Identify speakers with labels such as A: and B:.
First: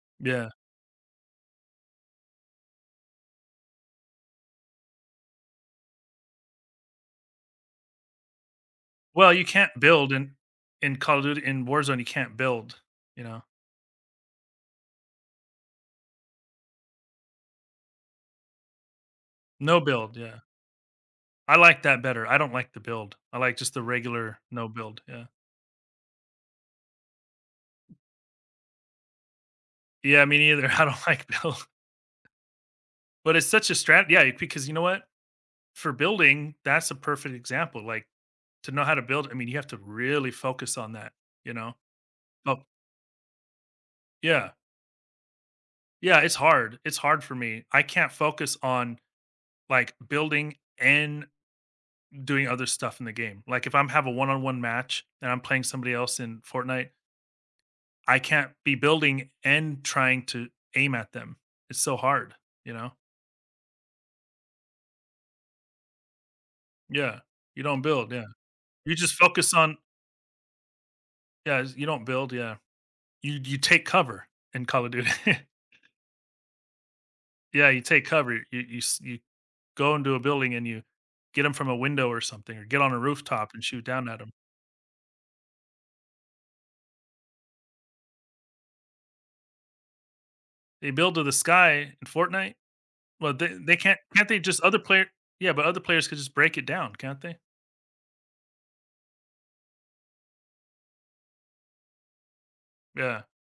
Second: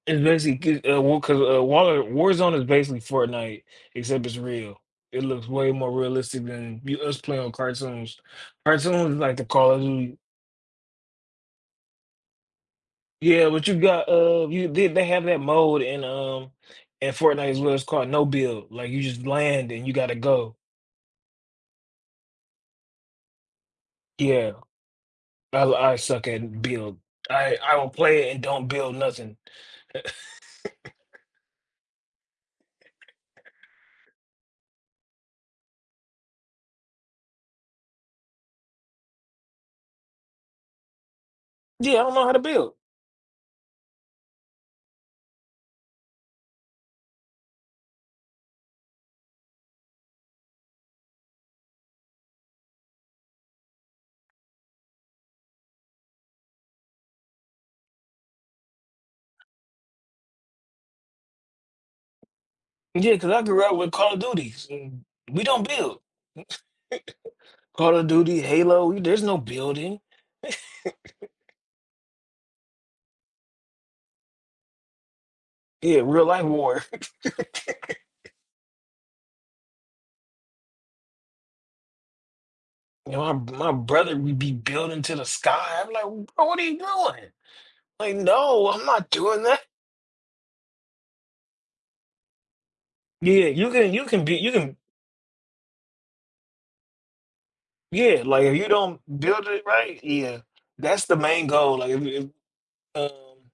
A: It's
B: Yeah.
A: basically g uh, well, 'cause, uh, War Warzone is basically Fortnite, except it's real. It looks way more realistic than you us playing on cartoons, cartoons is
B: Well,
A: like
B: you
A: the
B: can't
A: Call of
B: build
A: Duty
B: in in Call of Duty in Warzone you can't build, you know?
A: Yeah, but you got, uh, you they they have that mode in, um in Fortnite as well, it's called "No Build," like, you just land
B: No
A: and you gotta
B: build, yeah.
A: go.
B: I like that better, I don't like the build. I like just the regular
A: Yeah,
B: no build, yeah.
A: I l I suck at build. I I don't play it and don't build nothing.
B: Yeah, me neither. I don't like build. But it's such a strat yeah, because you know what? For building, that's a perfect example, like to know how to build, I mean, you have to really focus on that, you know?
A: Yeah, I don't know how to
B: Oh
A: build.
B: Yeah. Yeah, it's hard, it's hard for me. I can't focus on, like, building and doing other stuff in the game. Like, if I'm have a one-on-one match and I'm playing somebody else in Fortnite I can't be building and trying to aim at them. It's so hard, you know?
A: Yeah, 'cause I grew up with Call of Duties, and, we don't build.
B: Yeah, you don't
A: Call of
B: build, yeah.
A: Duty, Halo,
B: You
A: i
B: just
A: there's no
B: focus on
A: building.
B: Yeah, you don't build, yeah. You you take cover in Call of Duty.
A: Yeah, real-life war.
B: Yeah, you take cover. You you s y go into a building and you get 'em from a window or something, or get on a
A: You know, m
B: rooftop and
A: my
B: shoot down
A: brother
B: at 'em.
A: would be building in to the sky. I'd be like, "Bro, what are you doing?" Like, "No, I'm not doing that."
B: They build to the sky in Fortnite? Well,
A: Yeah,
B: they
A: you
B: they
A: can
B: can't
A: you can
B: can't
A: be
B: they
A: you
B: just
A: can
B: other player yeah, but other players can just break it down, can't they?
A: Yeah, like if you don't build it right yeah. That's the main goal, like if if
B: Yeah.
A: um